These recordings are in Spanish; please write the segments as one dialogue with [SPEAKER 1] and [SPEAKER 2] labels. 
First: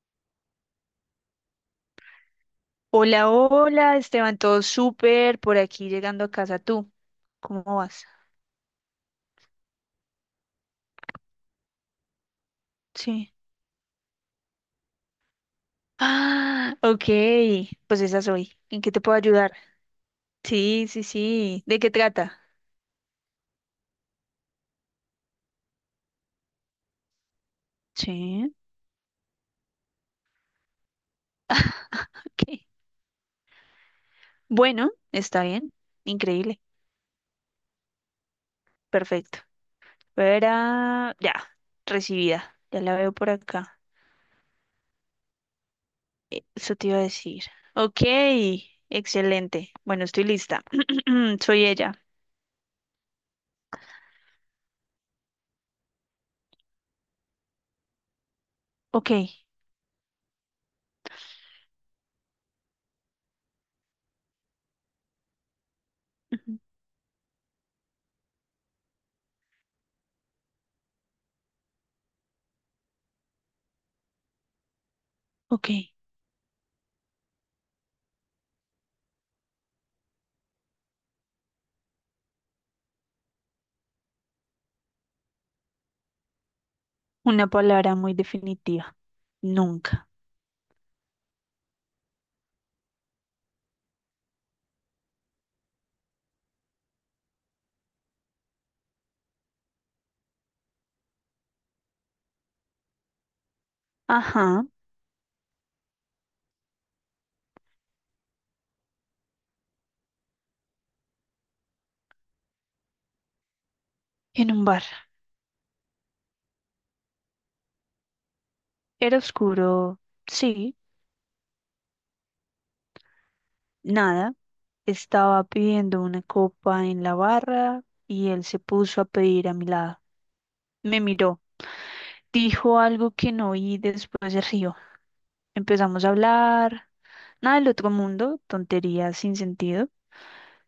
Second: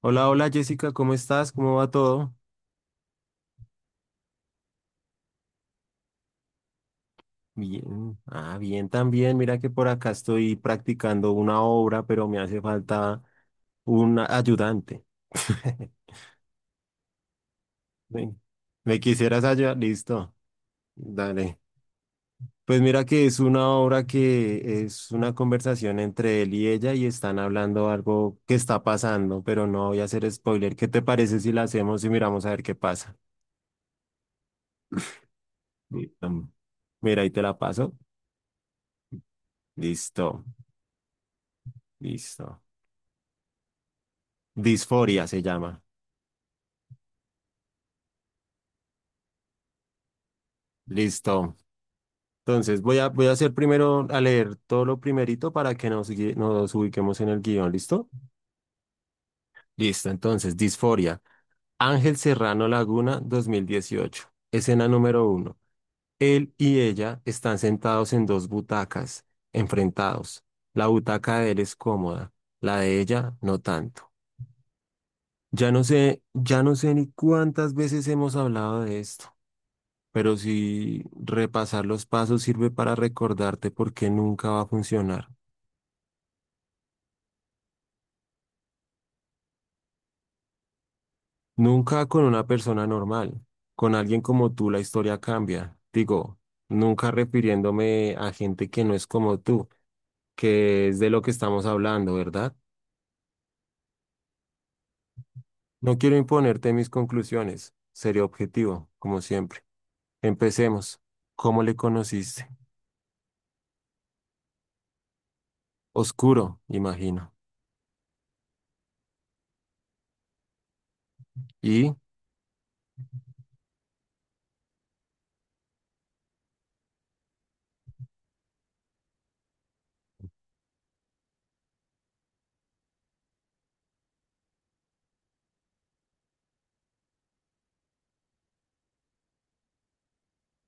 [SPEAKER 1] Hola, hola Jessica, ¿cómo estás? ¿Cómo va todo?
[SPEAKER 2] Hola, hola, Esteban, todo súper por aquí llegando a casa. ¿Tú cómo vas?
[SPEAKER 1] Bien, bien también. Mira que por acá estoy practicando una obra, pero me hace falta
[SPEAKER 2] Sí.
[SPEAKER 1] un ayudante.
[SPEAKER 2] Ok, pues esa
[SPEAKER 1] ¿Me,
[SPEAKER 2] soy. ¿En qué
[SPEAKER 1] ¿Me
[SPEAKER 2] te puedo
[SPEAKER 1] quisieras
[SPEAKER 2] ayudar?
[SPEAKER 1] ayudar? Listo,
[SPEAKER 2] Sí, sí,
[SPEAKER 1] dale.
[SPEAKER 2] sí. ¿De qué trata?
[SPEAKER 1] Pues mira que es una obra que es una conversación entre él y ella y están hablando algo que
[SPEAKER 2] Sí,
[SPEAKER 1] está pasando, pero no voy a hacer spoiler. ¿Qué te parece si la hacemos y miramos a
[SPEAKER 2] ok.
[SPEAKER 1] ver qué pasa?
[SPEAKER 2] Bueno, está bien.
[SPEAKER 1] Listo.
[SPEAKER 2] Increíble.
[SPEAKER 1] Mira, ahí te la paso.
[SPEAKER 2] Perfecto.
[SPEAKER 1] Listo,
[SPEAKER 2] Verá, ya, recibida.
[SPEAKER 1] listo.
[SPEAKER 2] Ya la veo por acá.
[SPEAKER 1] Disforia se llama.
[SPEAKER 2] Eso te iba a decir. Ok, excelente. Bueno, estoy lista.
[SPEAKER 1] Listo.
[SPEAKER 2] Soy ella.
[SPEAKER 1] Entonces voy a hacer primero, a leer todo lo primerito para que nos ubiquemos en el guión. ¿Listo?
[SPEAKER 2] Ok.
[SPEAKER 1] Listo. Entonces, Disforia. Ángel Serrano Laguna, 2018. Escena número uno. Él
[SPEAKER 2] Ujú.
[SPEAKER 1] y ella están sentados en dos butacas, enfrentados. La butaca de él es cómoda, la de ella no tanto.
[SPEAKER 2] Ok.
[SPEAKER 1] Ya no sé ni cuántas veces hemos hablado de esto. Pero si repasar los pasos sirve para recordarte por qué nunca va a funcionar.
[SPEAKER 2] Una palabra muy definitiva. Nunca.
[SPEAKER 1] Nunca con una persona normal. Con alguien como tú la historia cambia. Digo, nunca refiriéndome a gente que no es como tú, que es de lo que estamos hablando, ¿verdad?
[SPEAKER 2] Ajá.
[SPEAKER 1] No quiero imponerte mis conclusiones. Seré objetivo, como siempre. Empecemos. ¿Cómo le conociste?
[SPEAKER 2] En un bar.
[SPEAKER 1] Oscuro, imagino.
[SPEAKER 2] Era oscuro. Sí.
[SPEAKER 1] Y
[SPEAKER 2] Nada. Estaba pidiendo una copa en la barra y él se puso a pedir a mi lado. Me miró. Dijo algo que no oí, después se rió. Empezamos a hablar. Nada del otro mundo, tonterías sin sentido.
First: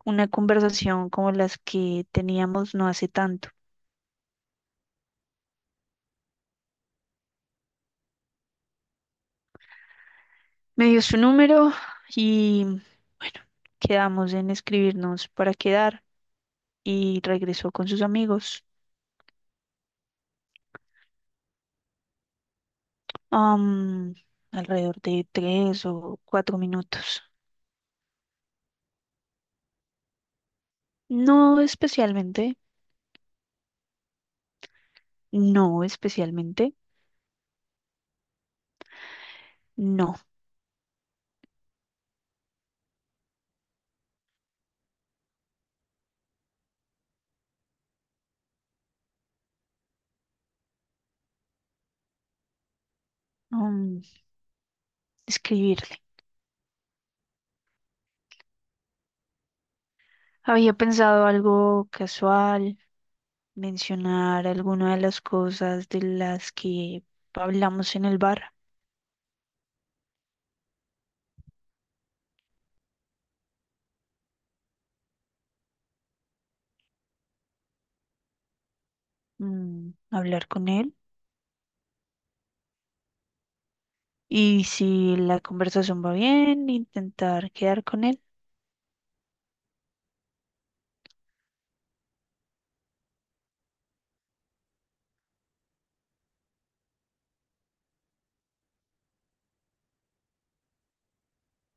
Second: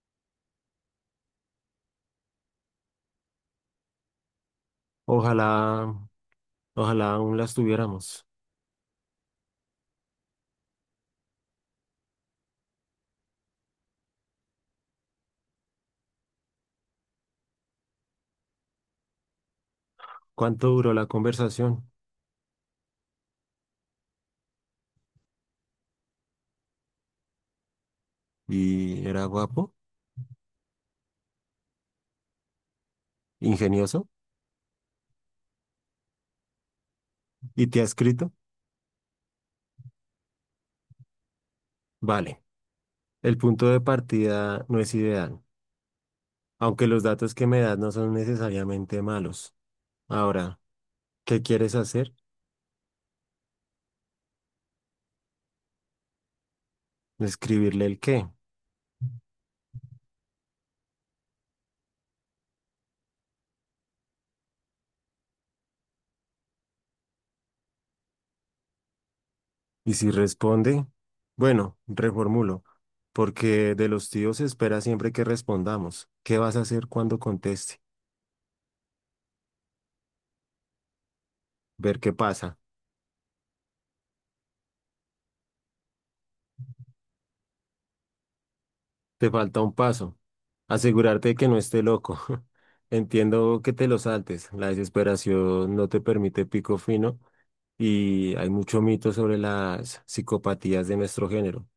[SPEAKER 2] Una conversación como las que teníamos no hace tanto.
[SPEAKER 1] ojalá, ojalá aún las tuviéramos.
[SPEAKER 2] Me dio su número y bueno, quedamos en escribirnos para quedar, y regresó con sus amigos.
[SPEAKER 1] ¿Cuánto duró la conversación?
[SPEAKER 2] am, Alrededor de tres o cuatro minutos.
[SPEAKER 1] Y era guapo,
[SPEAKER 2] No especialmente,
[SPEAKER 1] ingenioso
[SPEAKER 2] no especialmente,
[SPEAKER 1] y te ha escrito.
[SPEAKER 2] no.
[SPEAKER 1] Vale, el punto de partida no es ideal, aunque los datos que me das no son necesariamente malos. Ahora, ¿qué quieres hacer?
[SPEAKER 2] mm, Describirle.
[SPEAKER 1] Escribirle el qué.
[SPEAKER 2] Había pensado algo casual, mencionar alguna de las cosas de las que hablamos en el bar.
[SPEAKER 1] Y si responde, bueno, reformulo, porque de los tíos se espera siempre que respondamos. ¿Qué vas a hacer cuando conteste?
[SPEAKER 2] Hablar con él.
[SPEAKER 1] Ver qué pasa.
[SPEAKER 2] Y si la conversación va bien, intentar quedar con él.
[SPEAKER 1] Te falta un paso. Asegurarte de que no esté loco. Entiendo que te lo saltes. La desesperación no te permite pico fino y hay mucho mito sobre las psicopatías de nuestro género.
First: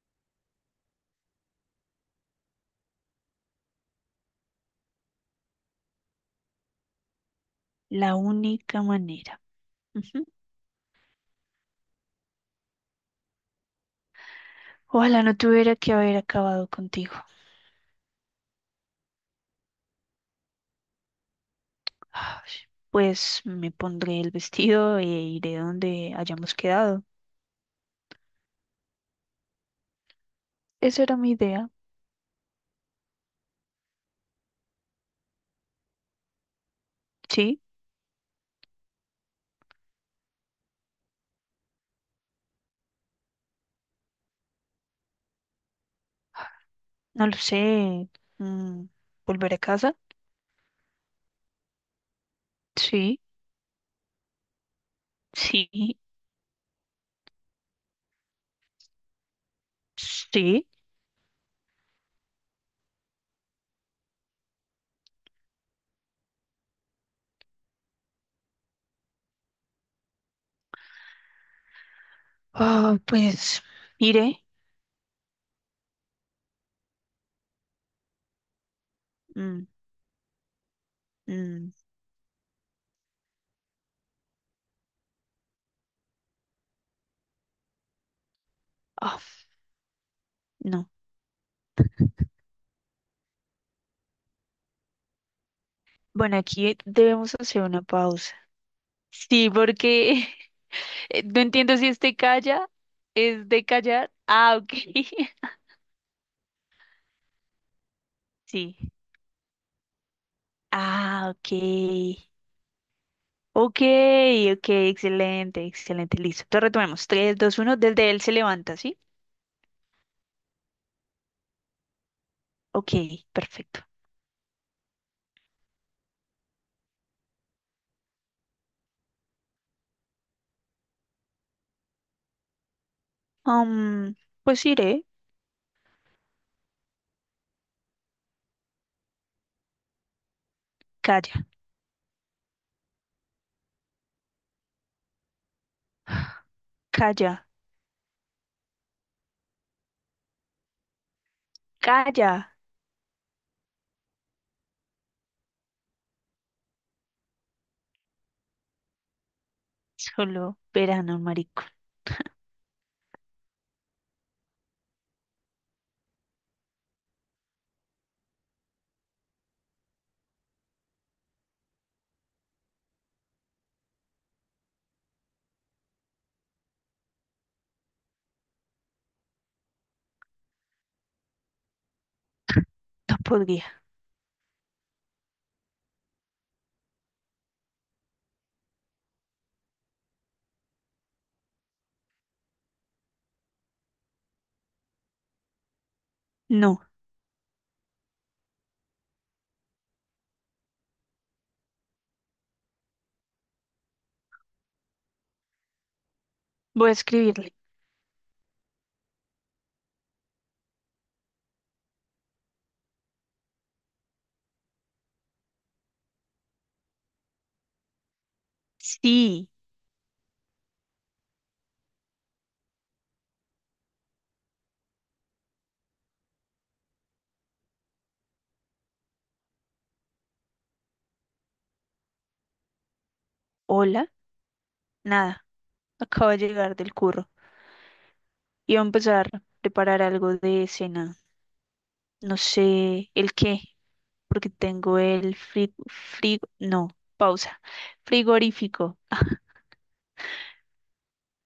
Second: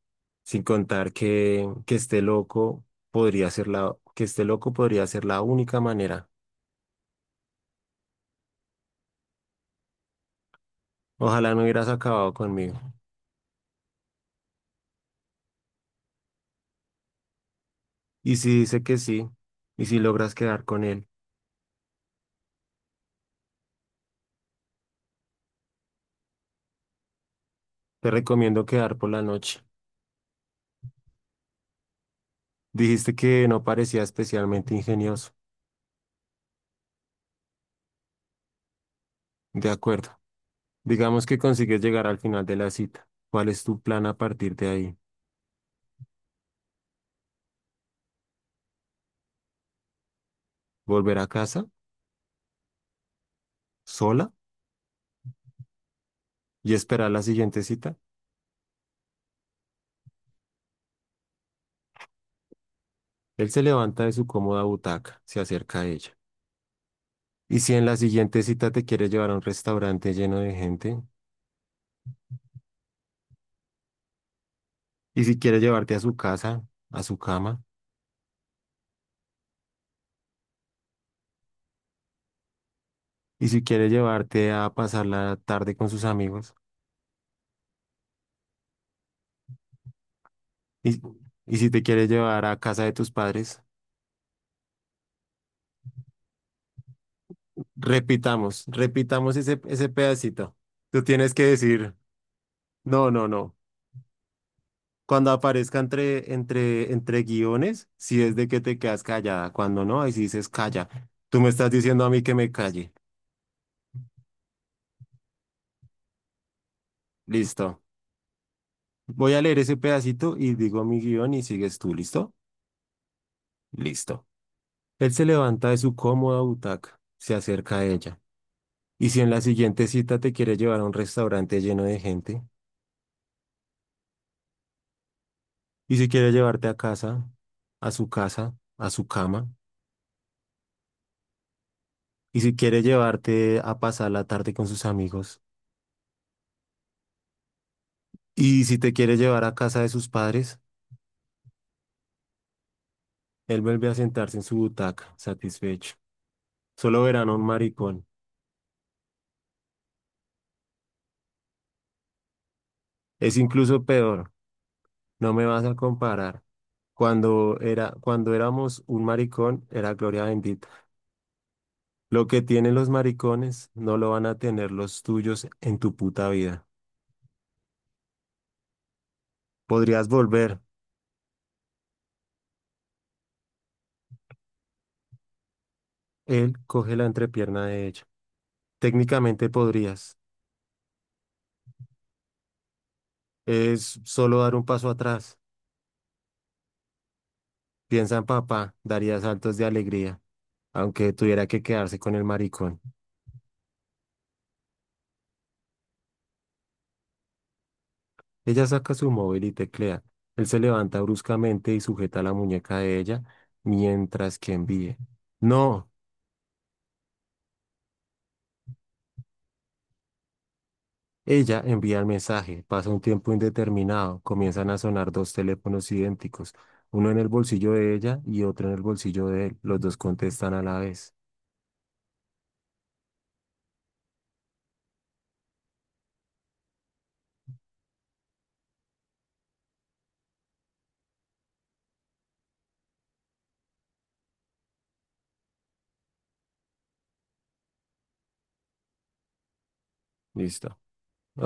[SPEAKER 1] Sin contar que esté loco que esté loco podría ser la única manera.
[SPEAKER 2] La única manera.
[SPEAKER 1] Ojalá no hubieras acabado conmigo.
[SPEAKER 2] Ojalá no tuviera que haber acabado contigo.
[SPEAKER 1] Y si dice que sí, y si logras quedar con él,
[SPEAKER 2] Ay, Pues me pondré el vestido e iré donde hayamos quedado.
[SPEAKER 1] te recomiendo quedar por la noche.
[SPEAKER 2] Esa era mi idea.
[SPEAKER 1] Dijiste que no parecía especialmente ingenioso.
[SPEAKER 2] Sí,
[SPEAKER 1] De acuerdo. Digamos que consigues llegar al final de la cita. ¿Cuál es tu plan a partir de ahí?
[SPEAKER 2] no lo sé. mm, ¿Volver a casa?
[SPEAKER 1] ¿Volver a casa
[SPEAKER 2] Sí,
[SPEAKER 1] sola
[SPEAKER 2] sí,
[SPEAKER 1] y esperar la siguiente cita?
[SPEAKER 2] sí.
[SPEAKER 1] Él se levanta de su cómoda butaca, se acerca a ella. ¿Y si en la siguiente cita te quiere llevar a un restaurante lleno de gente?
[SPEAKER 2] Pues iré.
[SPEAKER 1] ¿Y si quiere llevarte a su casa, a su cama?
[SPEAKER 2] Mm, mm,
[SPEAKER 1] ¿Y si quiere llevarte a pasar la tarde con sus amigos?
[SPEAKER 2] ah, no.
[SPEAKER 1] ¿Y, ¿y si te quiere llevar a casa de tus padres?
[SPEAKER 2] Bueno, aquí debemos hacer una pausa.
[SPEAKER 1] Repitamos
[SPEAKER 2] Sí,
[SPEAKER 1] ese
[SPEAKER 2] porque
[SPEAKER 1] pedacito. Tú tienes
[SPEAKER 2] no
[SPEAKER 1] que
[SPEAKER 2] entiendo si
[SPEAKER 1] decir,
[SPEAKER 2] este calla
[SPEAKER 1] no, no,
[SPEAKER 2] es
[SPEAKER 1] no.
[SPEAKER 2] de callar. Ah, ok.
[SPEAKER 1] Cuando aparezca entre guiones, si es de que
[SPEAKER 2] Sí.
[SPEAKER 1] te quedas callada, cuando no, ahí sí dices calla.
[SPEAKER 2] Ah,
[SPEAKER 1] Tú
[SPEAKER 2] ok.
[SPEAKER 1] me estás diciendo a mí que me calle.
[SPEAKER 2] Ok, ok, excelente, excelente, listo. Entonces retomemos. 3, 2, 1,
[SPEAKER 1] Listo.
[SPEAKER 2] desde él se levanta, ¿sí?
[SPEAKER 1] Voy a leer ese pedacito y digo mi guión y sigues tú, ¿listo?
[SPEAKER 2] Ok, perfecto.
[SPEAKER 1] Listo. Él se levanta de su cómoda butaca, se acerca a ella. ¿Y si en la siguiente cita te quiere llevar a un restaurante lleno de gente?
[SPEAKER 2] Um, pues iré.
[SPEAKER 1] ¿Y si quiere llevarte a casa, a su cama?
[SPEAKER 2] Calla,
[SPEAKER 1] ¿Y si quiere llevarte a pasar la tarde con sus amigos?
[SPEAKER 2] calla,
[SPEAKER 1] ¿Y si te quiere llevar a casa de sus padres?
[SPEAKER 2] calla.
[SPEAKER 1] Él vuelve a sentarse en su butaca, satisfecho. Solo verán a un maricón.
[SPEAKER 2] Solo verano, marico.
[SPEAKER 1] Es incluso peor. No me vas a comparar. Cuando éramos un maricón, era gloria bendita. Lo que tienen los maricones no lo van a tener los tuyos en tu puta vida. Podrías volver.
[SPEAKER 2] No podría.
[SPEAKER 1] Él coge la entrepierna de ella. Técnicamente podrías. Es solo dar un paso atrás.
[SPEAKER 2] No,
[SPEAKER 1] Piensa en papá, daría saltos de alegría, aunque tuviera que quedarse con el maricón.
[SPEAKER 2] voy a escribirle.
[SPEAKER 1] Ella saca su móvil y teclea. Él se levanta bruscamente y sujeta la muñeca de ella mientras que envíe. No,
[SPEAKER 2] Sí,
[SPEAKER 1] ella envía el mensaje. Pasa un tiempo indeterminado. Comienzan a sonar dos teléfonos idénticos, uno en el bolsillo de ella y otro en el bolsillo de él. Los dos contestan a la vez.
[SPEAKER 2] hola, nada. Acabo de llegar del curro. Y a empezar a preparar algo de cena. No sé el qué, porque tengo el no, pausa, frigorífico.
[SPEAKER 1] Listo.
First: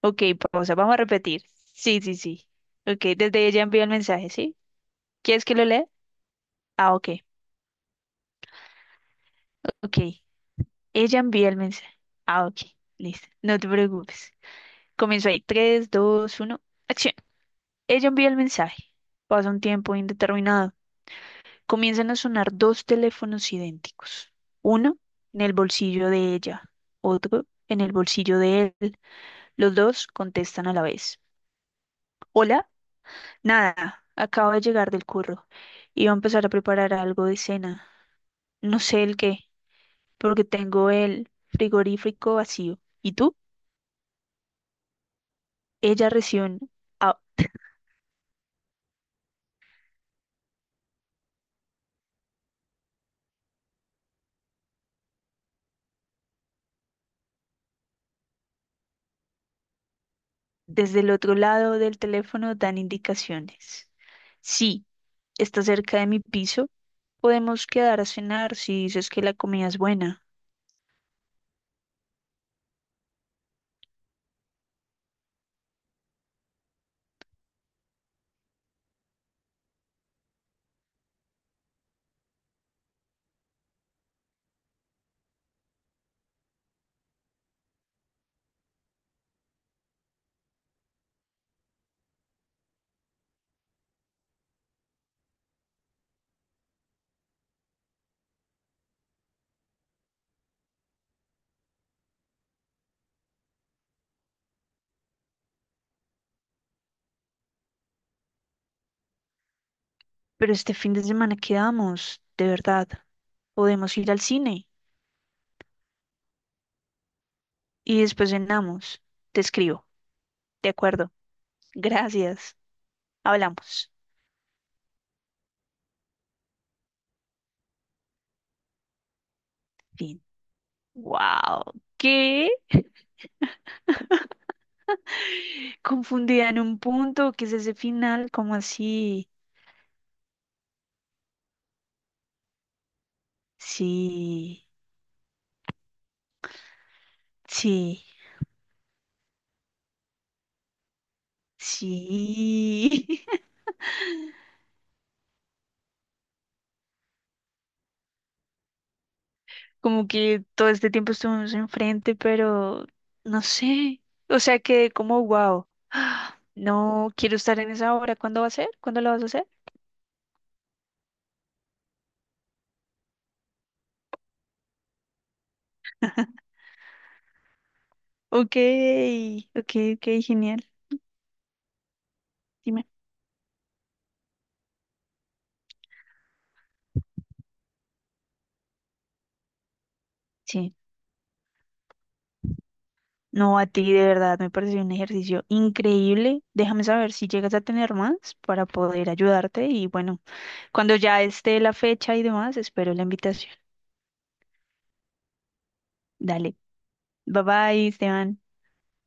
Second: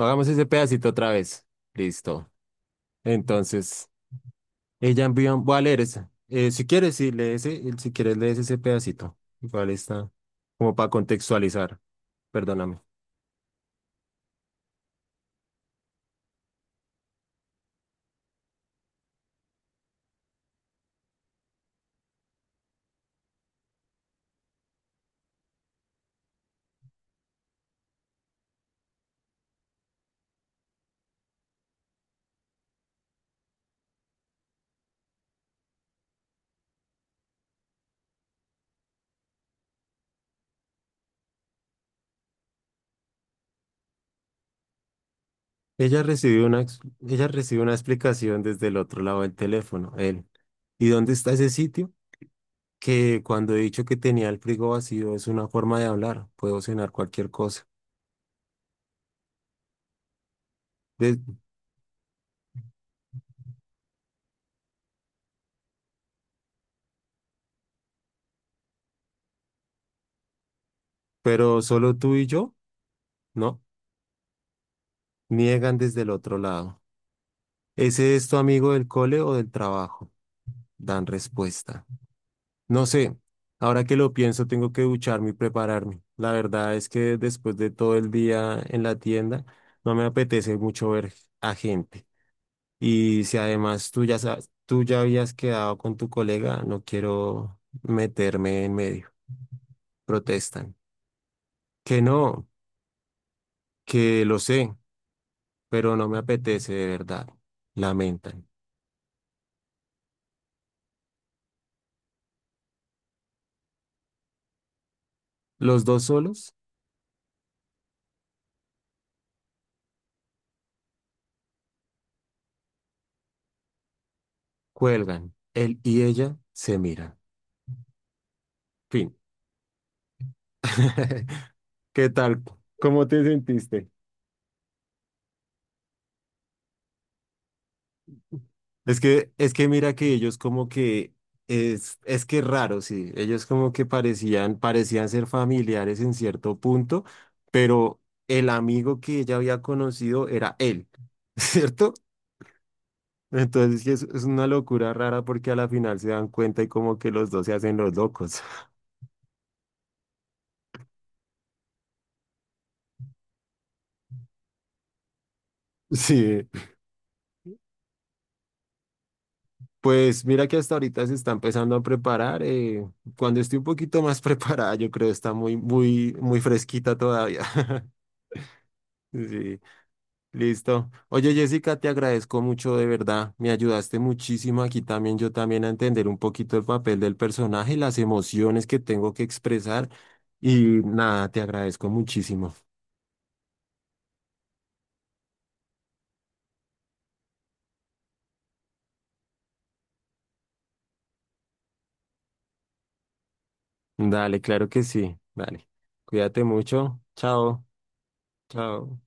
[SPEAKER 2] Ok,
[SPEAKER 1] ese
[SPEAKER 2] pausa,
[SPEAKER 1] pedacito
[SPEAKER 2] vamos a
[SPEAKER 1] otra
[SPEAKER 2] repetir.
[SPEAKER 1] vez.
[SPEAKER 2] Sí, sí,
[SPEAKER 1] Listo.
[SPEAKER 2] sí. Ok, desde ella envió
[SPEAKER 1] Entonces,
[SPEAKER 2] el mensaje, ¿sí?
[SPEAKER 1] ella envía un...
[SPEAKER 2] ¿Quieres que
[SPEAKER 1] Voy a
[SPEAKER 2] lo
[SPEAKER 1] leer
[SPEAKER 2] lea?
[SPEAKER 1] ese. Si
[SPEAKER 2] Ah,
[SPEAKER 1] quieres,
[SPEAKER 2] ok,
[SPEAKER 1] sí, lee ese. Si quieres, lees ese pedacito. Igual
[SPEAKER 2] ok.
[SPEAKER 1] está como para
[SPEAKER 2] Ella envía el
[SPEAKER 1] contextualizar.
[SPEAKER 2] mensaje. Ah, ok,
[SPEAKER 1] Perdóname.
[SPEAKER 2] listo, no te preocupes. Comienzo ahí, 3, 2, 1, acción. Ella envía el mensaje. Pasa un tiempo indeterminado. Comienzan a sonar dos teléfonos idénticos. Uno en el bolsillo de ella, otro en el bolsillo de él. Los dos contestan a la vez. Hola, nada, acabo de llegar del curro. Iba a empezar a preparar algo de cena. No sé el qué, porque tengo el frigorífico vacío. ¿Y tú?
[SPEAKER 1] Ella
[SPEAKER 2] Ella
[SPEAKER 1] recibió
[SPEAKER 2] recién,
[SPEAKER 1] una, ex-
[SPEAKER 2] ah,
[SPEAKER 1] ella recibió una explicación desde el otro lado del teléfono, él. ¿Y dónde está ese sitio? Que cuando he dicho que tenía el frigo vacío es una forma de hablar, puedo cenar cualquier cosa.
[SPEAKER 2] desde el otro
[SPEAKER 1] De-
[SPEAKER 2] lado del teléfono dan indicaciones. Sí, está cerca de mi piso. Podemos quedar a cenar si dices que la comida es buena.
[SPEAKER 1] pero solo tú y yo, ¿no? Niegan desde el otro lado. ¿Ese es tu amigo del cole o del trabajo? Dan respuesta. No sé, ahora que lo pienso tengo que ducharme y prepararme. La verdad es que después de todo el día en la tienda, no me apetece mucho ver a gente. Y si además tú ya sabes, tú ya habías quedado con tu colega, no quiero meterme en medio. Protestan. Que no, que lo sé, pero no me apetece de verdad. Lamentan.
[SPEAKER 2] Pero este fin de semana quedamos, de verdad. Podemos ir al cine
[SPEAKER 1] Los dos solos
[SPEAKER 2] y después cenamos. Te escribo, ¿de acuerdo? Gracias. Hablamos.
[SPEAKER 1] cuelgan. Él y ella se miran. Fin.
[SPEAKER 2] Fin. Wow.
[SPEAKER 1] ¿Qué tal?
[SPEAKER 2] ¿Qué?
[SPEAKER 1] ¿Cómo te sentiste?
[SPEAKER 2] Confundida en un punto. ¿Qué es ese final? ¿Cómo así?
[SPEAKER 1] Es que mira que ellos como que es que es raro, sí. Ellos como que
[SPEAKER 2] Sí,
[SPEAKER 1] parecían ser familiares en cierto punto, pero
[SPEAKER 2] sí,
[SPEAKER 1] el amigo que ella había conocido era él, ¿cierto?
[SPEAKER 2] sí.
[SPEAKER 1] Entonces sí, es una locura rara porque a la final se dan cuenta y como que los dos se hacen los locos.
[SPEAKER 2] Como que todo este tiempo estuvimos enfrente, pero no sé. O sea, que como wow.
[SPEAKER 1] Sí,
[SPEAKER 2] No quiero estar en esa hora. ¿Cuándo va a ser? ¿Cuándo lo vas a hacer?
[SPEAKER 1] pues mira que hasta ahorita se está empezando a preparar. Cuando esté un poquito más preparada, yo creo está muy, muy, muy fresquita todavía.
[SPEAKER 2] Ok,
[SPEAKER 1] Sí.
[SPEAKER 2] ok, ok, genial.
[SPEAKER 1] Listo. Oye, Jessica, te agradezco mucho
[SPEAKER 2] Dime.
[SPEAKER 1] de verdad. Me ayudaste muchísimo aquí también, yo también a entender un poquito el papel del personaje, las emociones que tengo que expresar y
[SPEAKER 2] Sí.
[SPEAKER 1] nada, te agradezco muchísimo.
[SPEAKER 2] No, a ti de verdad me pareció un ejercicio increíble. Déjame saber si llegas a tener más para poder ayudarte y bueno, cuando ya esté la fecha y demás, espero la invitación.
[SPEAKER 1] Dale, claro que sí. Dale. Cuídate
[SPEAKER 2] Dale.
[SPEAKER 1] mucho.
[SPEAKER 2] Bye
[SPEAKER 1] Chao.
[SPEAKER 2] bye, Esteban.
[SPEAKER 1] Chao.